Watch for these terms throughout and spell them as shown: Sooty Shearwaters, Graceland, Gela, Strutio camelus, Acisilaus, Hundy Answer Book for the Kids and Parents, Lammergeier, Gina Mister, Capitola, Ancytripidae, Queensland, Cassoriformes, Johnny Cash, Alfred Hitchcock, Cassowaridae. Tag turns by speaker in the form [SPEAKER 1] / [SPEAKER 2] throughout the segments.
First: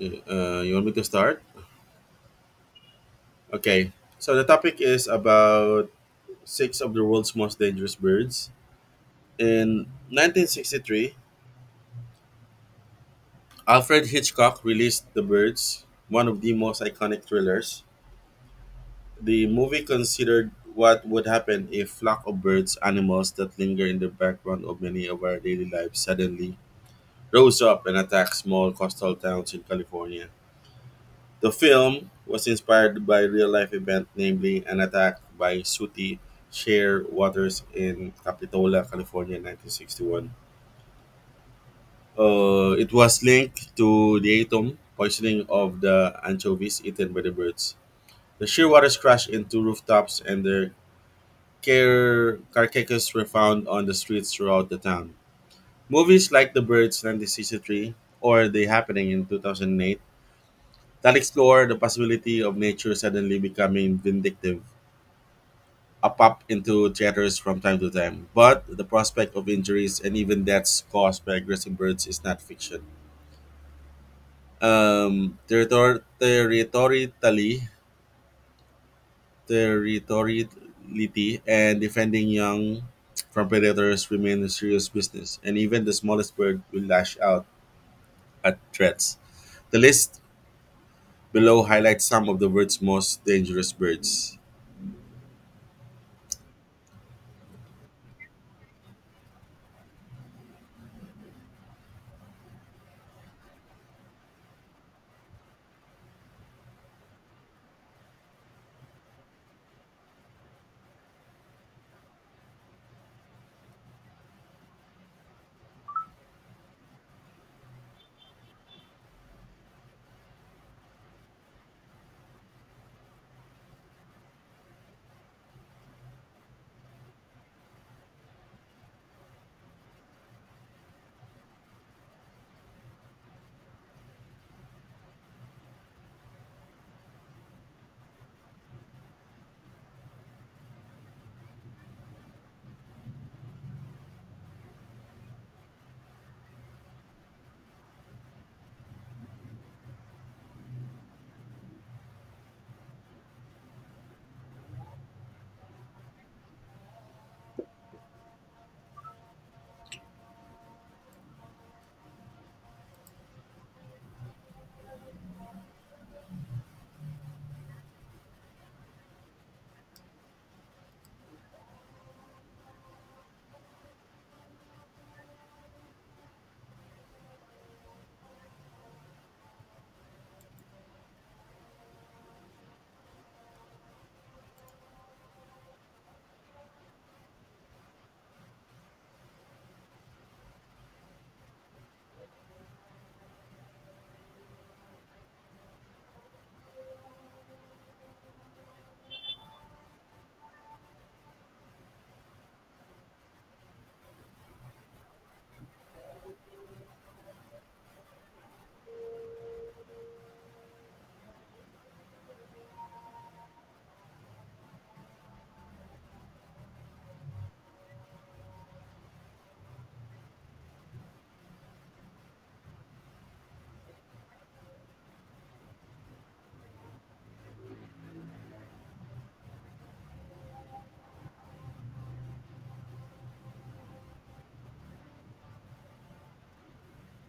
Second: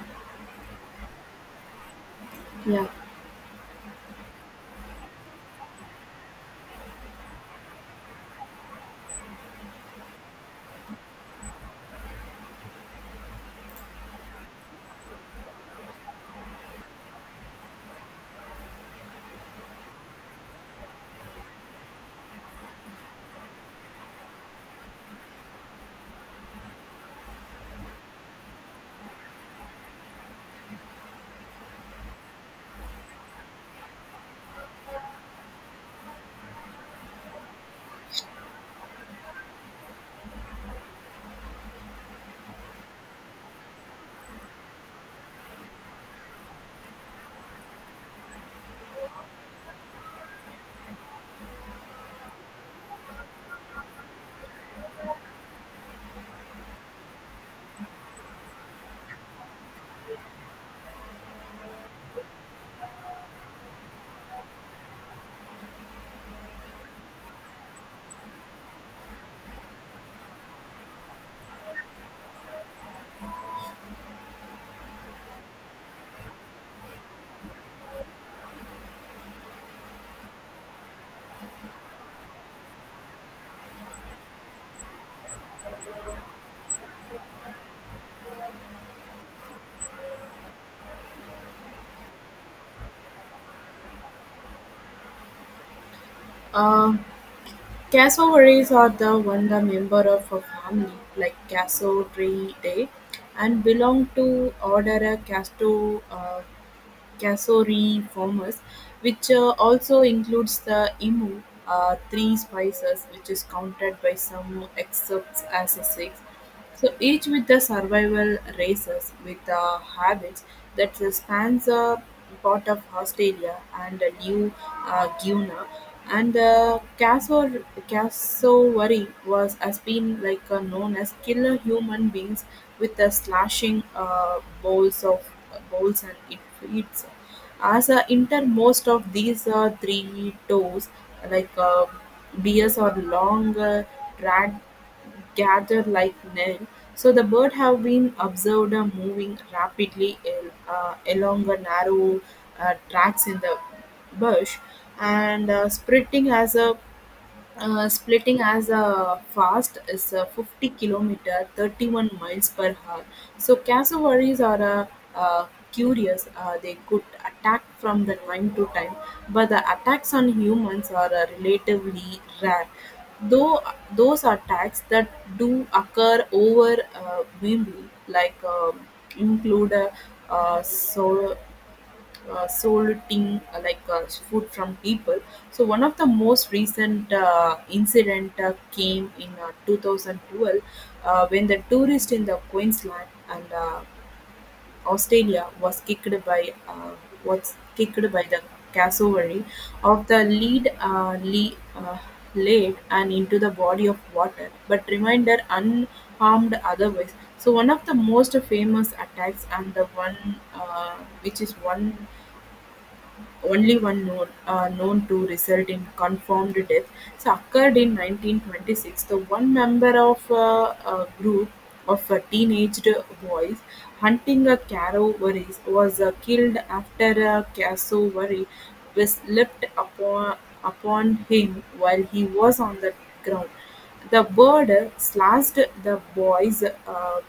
[SPEAKER 1] You want me to start?
[SPEAKER 2] Yeah,
[SPEAKER 1] Okay. So the topic is about six of the world's most dangerous birds. In 1963, Alfred Hitchcock released The Birds, one of the most iconic thrillers. The movie considered what would happen if flock of birds, animals that linger in the background of many of our daily lives, suddenly rose up and attacked small coastal towns in California. The film was inspired by a real life event, namely an attack by Sooty Shearwaters in Capitola, California, in 1961. It was linked to the atom poisoning of the anchovies eaten by the birds. The shearwaters crashed into rooftops, and their carcasses were found on the streets throughout the town. Movies like The Birds (1963) or The Happening in 2008 that explore the possibility of nature suddenly becoming vindictive a pop into theaters from time to time, but the prospect of injuries and even deaths caused by aggressive birds is not fiction. Territor- territorially, territoriality and defending young from predators remain a serious business, and even the smallest bird will lash out at threats. The list below highlights some of the world's most dangerous birds.
[SPEAKER 2] Uh, Cassowaries are the member of a family, like Cassowaridae, and belong to order a Casto Cassoriformes, which also includes the emu, three species, which is counted by some excerpts as a six. So each with the survival races with the habits that spans a part of Australia and a New Guinea. And cassowary was has been like known as killer human beings with the slashing bowls of bowls, and it feeds as a intermost of these three toes like bears are long dragged gather like Nell. So the bird have been observed moving rapidly along a narrow tracks in the bush, and spreading as a splitting as a fast is a 50 kilometer 31 miles per hour. So cassowaries are uh, curious. They could attack from the time to time, but the attacks on humans are relatively rare, though those attacks that do occur over mainly, like, include uh, so soliciting, like, food from people. So one of the most recent incident came in 2012, when the tourist in the Queensland and Australia was kicked by the cassowary of the lead and into the body of water, but remained unharmed otherwise. So one of the most famous attacks, and the one, uh, which is one only one known, are known to result in confirmed death, so occurred in 1926. The one member of a group of teenaged boys hunting a cassowary was killed after a cassowary was upon him while he was on the ground. The bird slashed the boy's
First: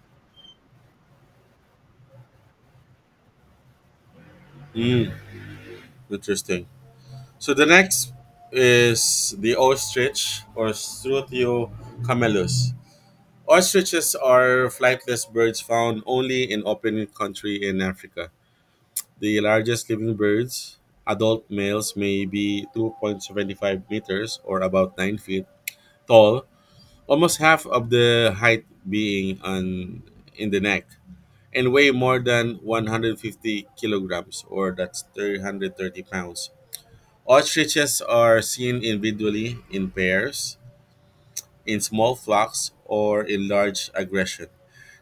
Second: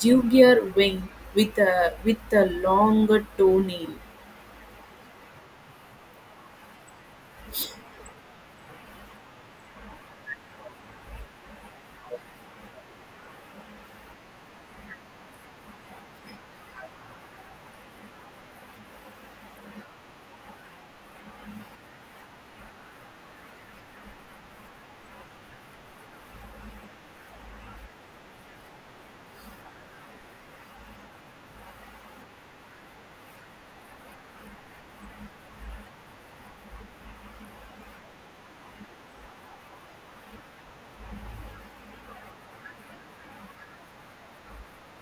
[SPEAKER 2] jugular vein with a long toenail.
[SPEAKER 1] Mm, interesting. So the next is the ostrich or Strutio camelus. Ostriches are flightless birds found only in open country in Africa. The largest living birds, adult males may be 2.75 meters or about 9 feet tall, almost half of the height being in the neck, and weigh more than 150 kilograms or that's 330 pounds. Ostriches are seen individually, in pairs, in small flocks, or in large aggression,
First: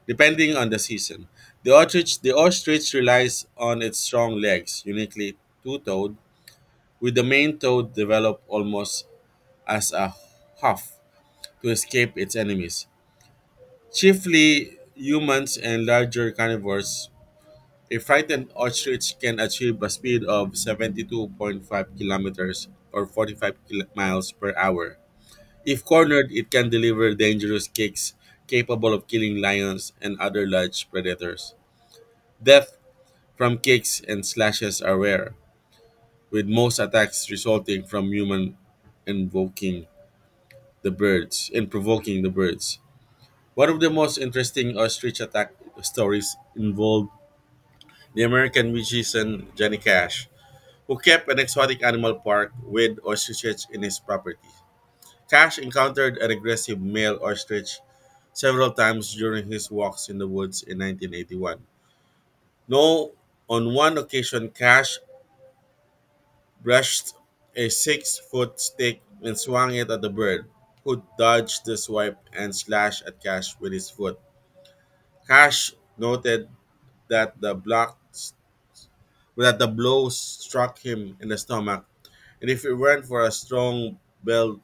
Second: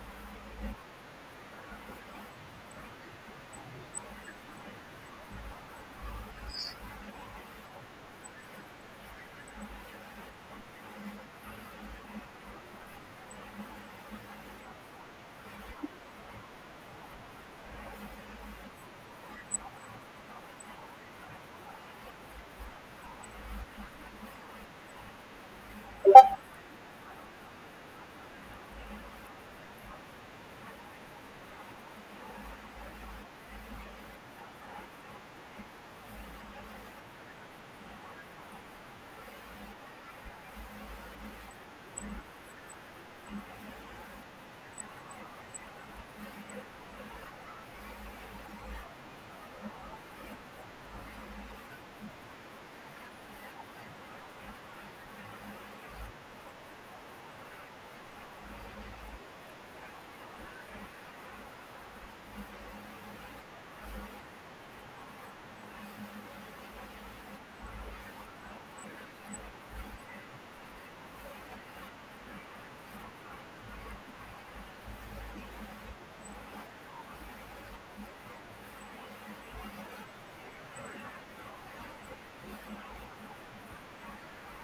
[SPEAKER 1] depending on the season. The ostrich relies on its strong legs, uniquely two-toed, with the main toe developed almost as a hoof to escape its enemies. Chiefly humans and larger carnivores, a frightened ostrich can achieve a speed of 72.5 kilometers or 45 miles per hour. If cornered, it can deliver dangerous kicks capable of killing lions and other large predators. Death from kicks and slashes are rare, with most attacks resulting from human invoking the birds and provoking the birds. One of the most interesting ostrich attack stories involved the American musician Johnny Cash, who kept an exotic animal park with ostriches in his property. Cash encountered an aggressive male ostrich several times during his walks in the woods in 1981. No, on one occasion, Cash brushed a 6-foot stick and swung it at the bird, who dodged the swipe and slashed at Cash with his foot. Cash noted that the block that the blow struck him in the stomach, and if it weren't for a strong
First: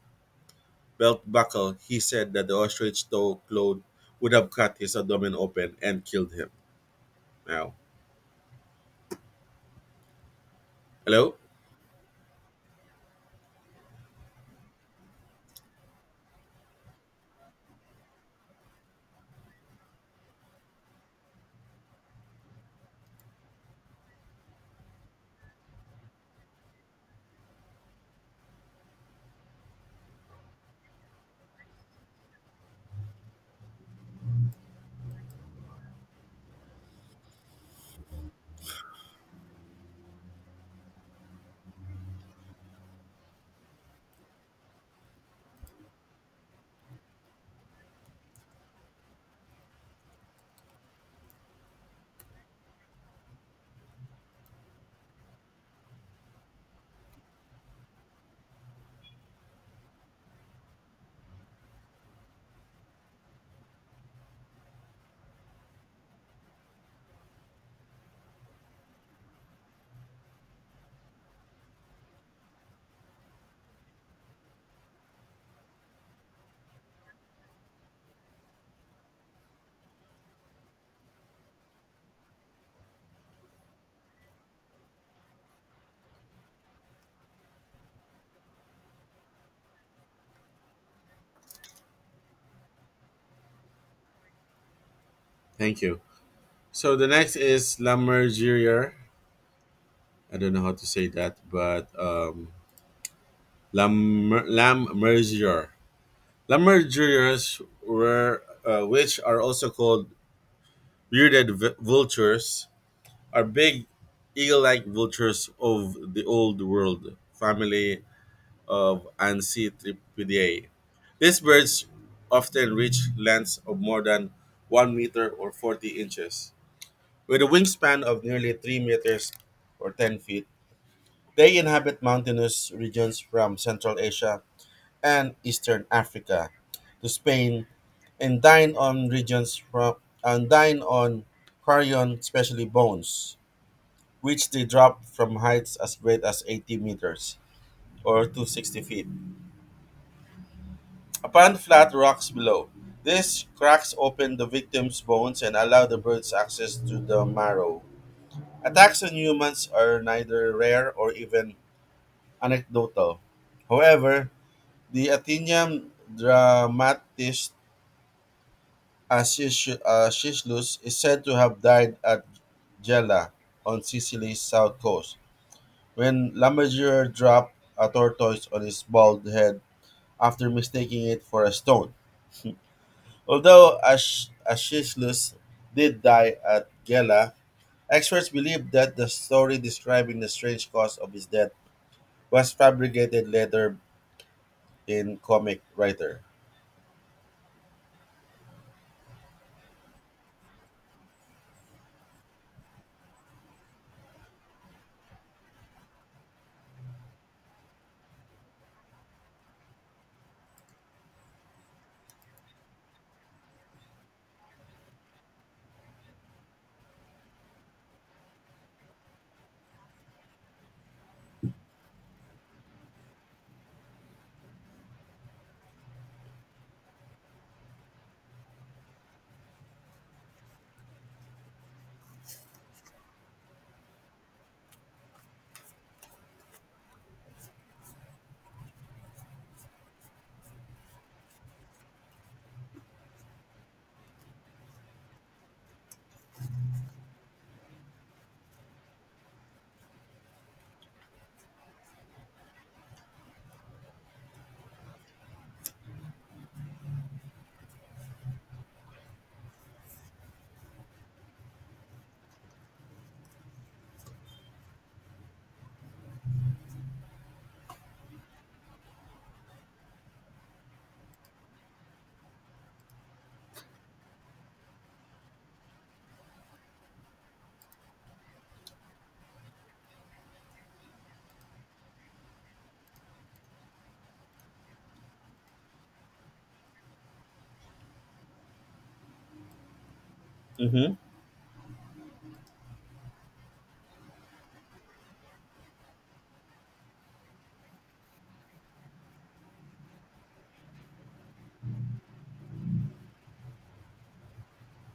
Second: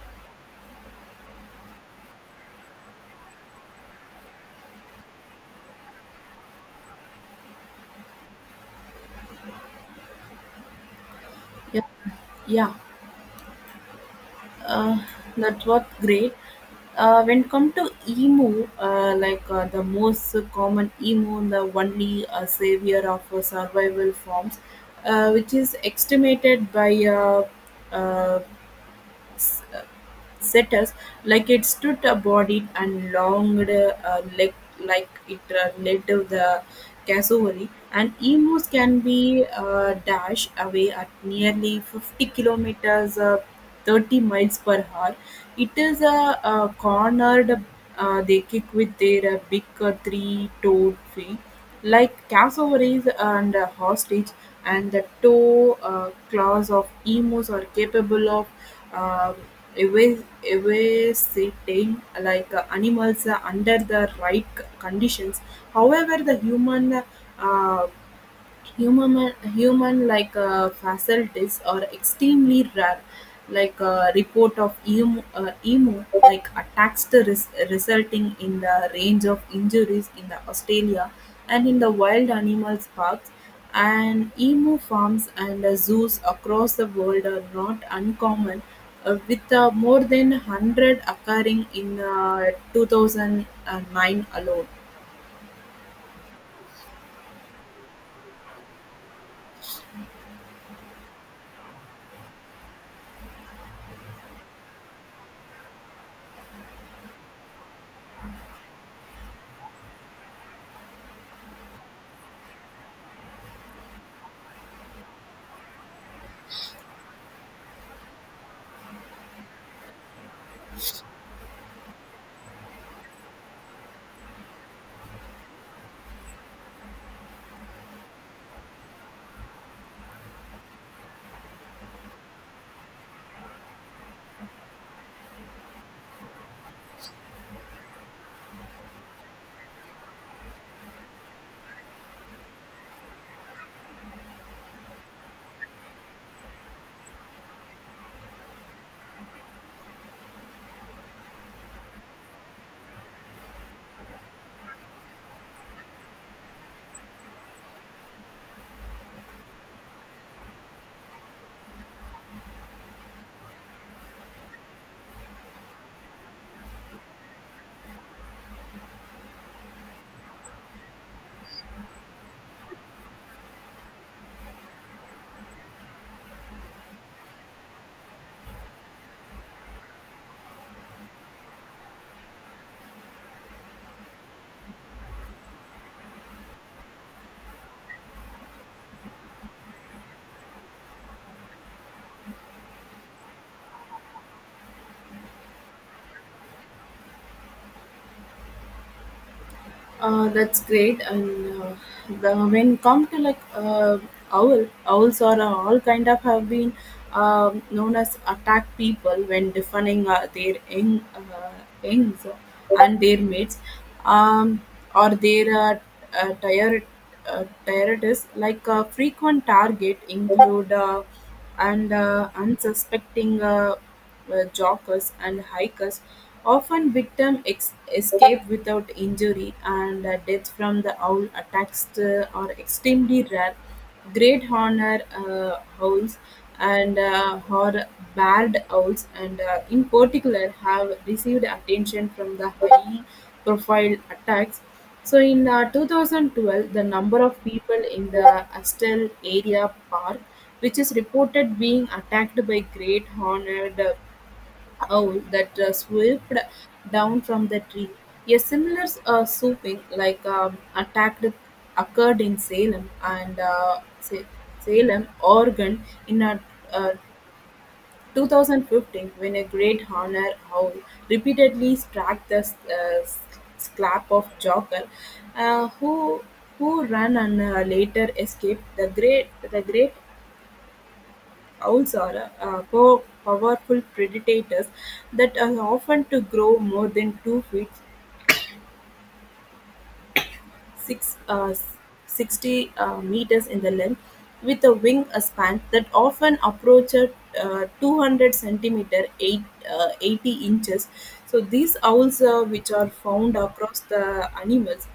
[SPEAKER 1] belt buckle, he said that the ostrich toe clothed would have cut his abdomen open and killed him. Now, hello?
[SPEAKER 2] Yeah, yeah. uh, that was great. When come to emo, like, the most common emo, the only savior of survival forms, which is estimated by uh, setters, like it stood abodied and longed leg, like it led to the cassowary, and emus can be dashed away at nearly 50 kilometers 30 miles per hour. It is a cornered, they kick with their big three-toed feet like cassowaries and a hostage, and the toe claws of emus are capable of um Ev evacuating like animals under the right conditions. However, the uh, human-like facilities are extremely rare, like a report of emu like attacks to resulting in the range of injuries in the Australia and in the wild animals parks. And emu farms and zoos across the world are not uncommon, with more than 100 occurring in 2009 alone.
[SPEAKER 1] Thank you. So the next is Lammergeier. I don't know how to say that, but Lammergeier. Lammergeiers which are also called bearded vultures, are big eagle-like vultures of the old world family of Ancytripidae. These birds often reach lengths of more than 1 meter or 40 inches, with a wingspan of nearly 3 meters or 10 feet. They inhabit mountainous regions from Central Asia and Eastern Africa to Spain and dine on regions from and dine on carrion, especially bones, which they drop from heights as great as 80 meters or 260 feet upon flat rocks below. This cracks open the victim's bones and allow the birds access to the marrow. Attacks on humans are neither rare or even anecdotal. However, the Athenian dramatist Acisilaus is said to have died at Gela on Sicily's south coast when Lammermuir dropped a tortoise on his bald head after mistaking it for a stone. Although Acisilaus did die at Gela, experts believe that the story describing the strange cause of his death was fabricated later in comic writer.
[SPEAKER 2] That's great. And when come to, like, owls, or all kind of, have been known as attack people when defining their youngs and their mates, um, or their uh, tired tiredness. Like, frequent target include, and, unsuspecting, joggers, and hikers. Often victim escape without injury, and deaths from the owl attacks are extremely rare. Great horned owls, and or barred owls, and in particular, have received attention from the high-profile attacks. So in 2012, the number of people in the Astel area park, which is reported being attacked by great horned owl that swooped down from the tree. A similar swooping, like, attack occurred in Salem, Salem, Oregon, in uh, 2015, when a great honour owl repeatedly struck the scalp of Joker, uh, who who ran and later escaped. The great owls are powerful predators that are often to grow more than 2 feet
[SPEAKER 1] Hmm.
[SPEAKER 2] six, 60 meters in the length, with a wing span that often approaches 200 centimeter, 80 inches. So these owls, which are found across the animals,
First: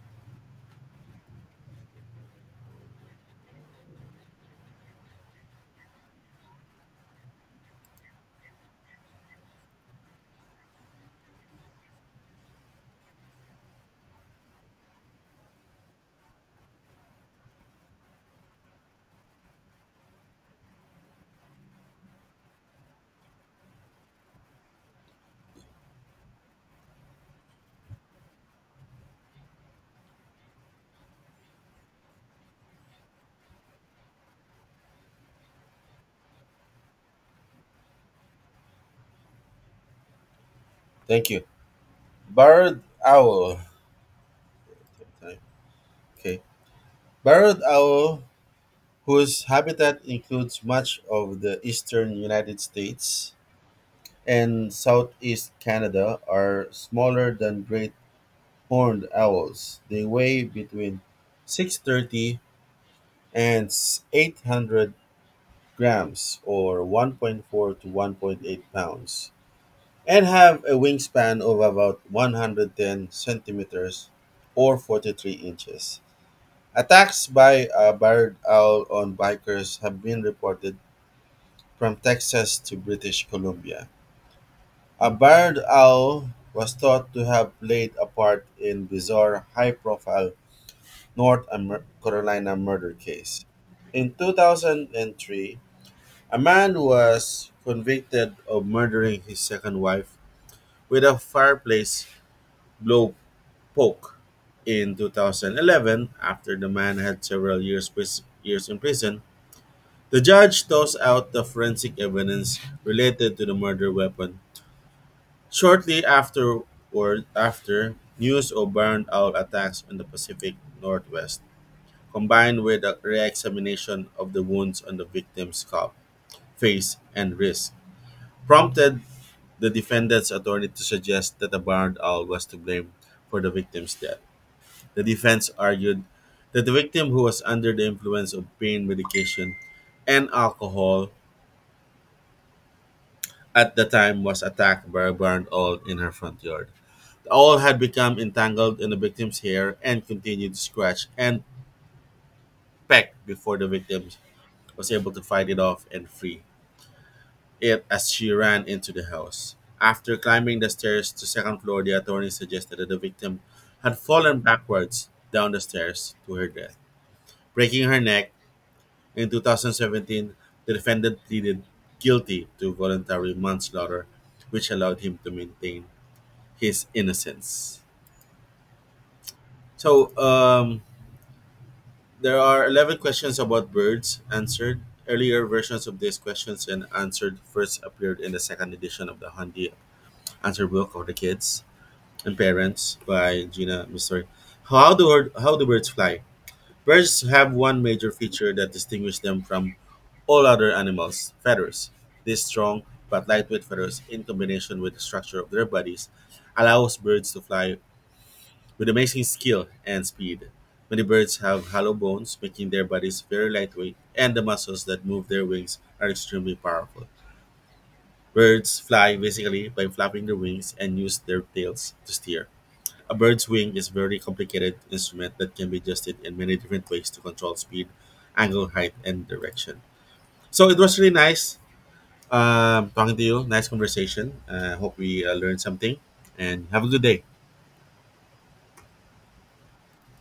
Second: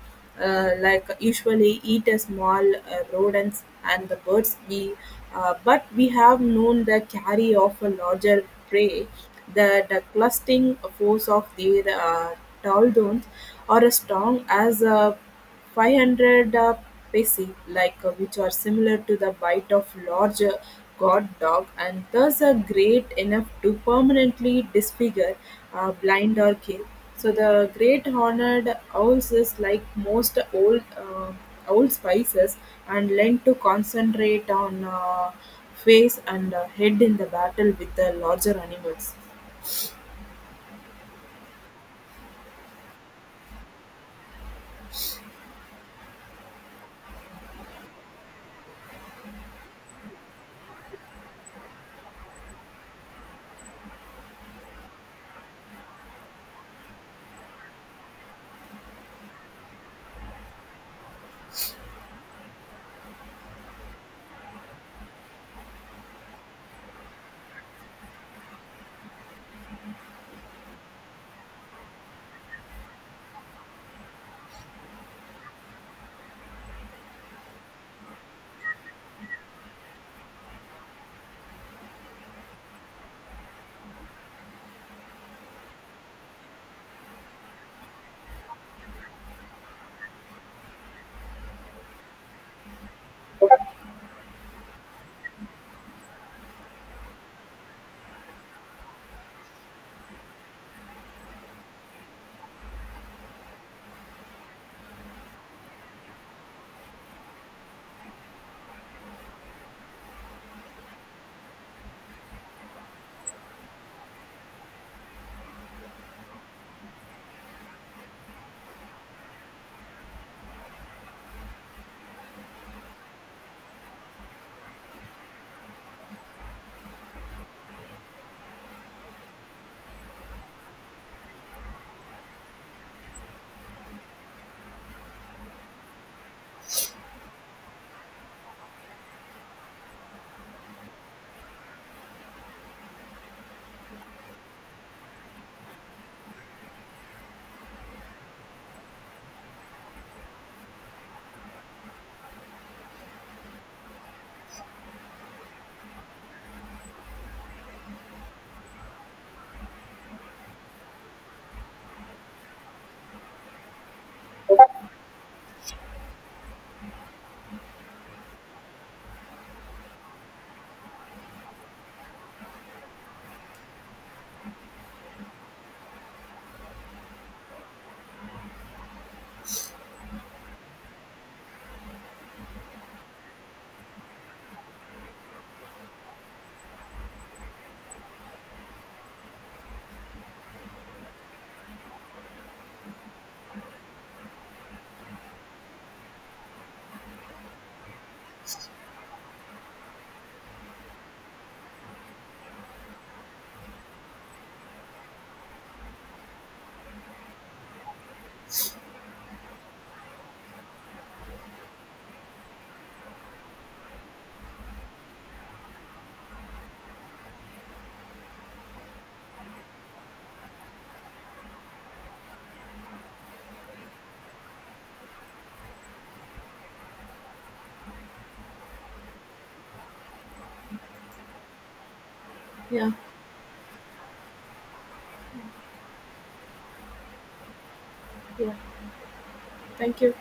[SPEAKER 2] like, usually eat a small rodents and the birds, we but we have known the carry of a larger prey. The clustering force of their tall domes are as strong as a 500 pesi-like, which are similar to the bite of large guard dog, and thus are great enough to permanently disfigure, blind, or kill. So the great horned owls is like most old spices, and learn to concentrate on face and head in the battle with the larger animals.
[SPEAKER 1] Thank you. Barred owl. Okay. Barred owl, whose habitat includes much of the eastern United States and southeast Canada, are smaller than great horned owls. They weigh between 630 and 800 grams, or 1.4 to 1.8 pounds, and have a wingspan of about 110 centimeters or 43 inches. Attacks by a barred owl on bikers have been reported from Texas to British Columbia. A barred owl was thought to have played a part in bizarre high-profile North Carolina murder case. In 2003, a man was convicted of murdering his second wife with a fireplace blow poke. In 2011, after the man had several years, years in prison. The judge tossed out the forensic evidence related to the murder weapon. Shortly afterward, after news of barn owl attacks on the Pacific Northwest, combined with a re-examination of the wounds on the victim's scalp, face, and wrist, prompted the defendant's attorney to suggest that the barn owl was to blame for the victim's death. The defense argued that the victim, who was under the influence of pain medication and alcohol, at the time was attacked by a barn owl in her front yard. The owl had become entangled in the victim's hair and continued to scratch and peck before the victim was able to fight it off and free it as she ran into the house. After climbing the stairs to second floor, the attorney suggested that the victim had fallen backwards down the stairs to her death, breaking her neck. In 2017, the defendant pleaded guilty to voluntary manslaughter, which allowed him to maintain his innocence. So there are 11 questions about birds answered. Earlier versions of these questions and answered first appeared in the second edition of the Hundy Answer Book for the Kids and Parents by Gina Mister. How do birds fly? Birds have one major feature that distinguishes them from all other animals: feathers. These strong but lightweight feathers, in combination with the structure of their bodies, allows birds to fly. With amazing skill and speed, many birds have hollow bones, making their bodies very lightweight, and the muscles that move their wings are extremely powerful. Birds fly basically by flapping their wings and use their tails to steer. A bird's wing is a very complicated instrument that can be adjusted in many different ways to control speed, angle, height, and direction. So it was really nice
[SPEAKER 2] Yeah,
[SPEAKER 1] talking to you. Nice conversation. I hope we learned something. And have a good day.
[SPEAKER 2] yeah. Thank you.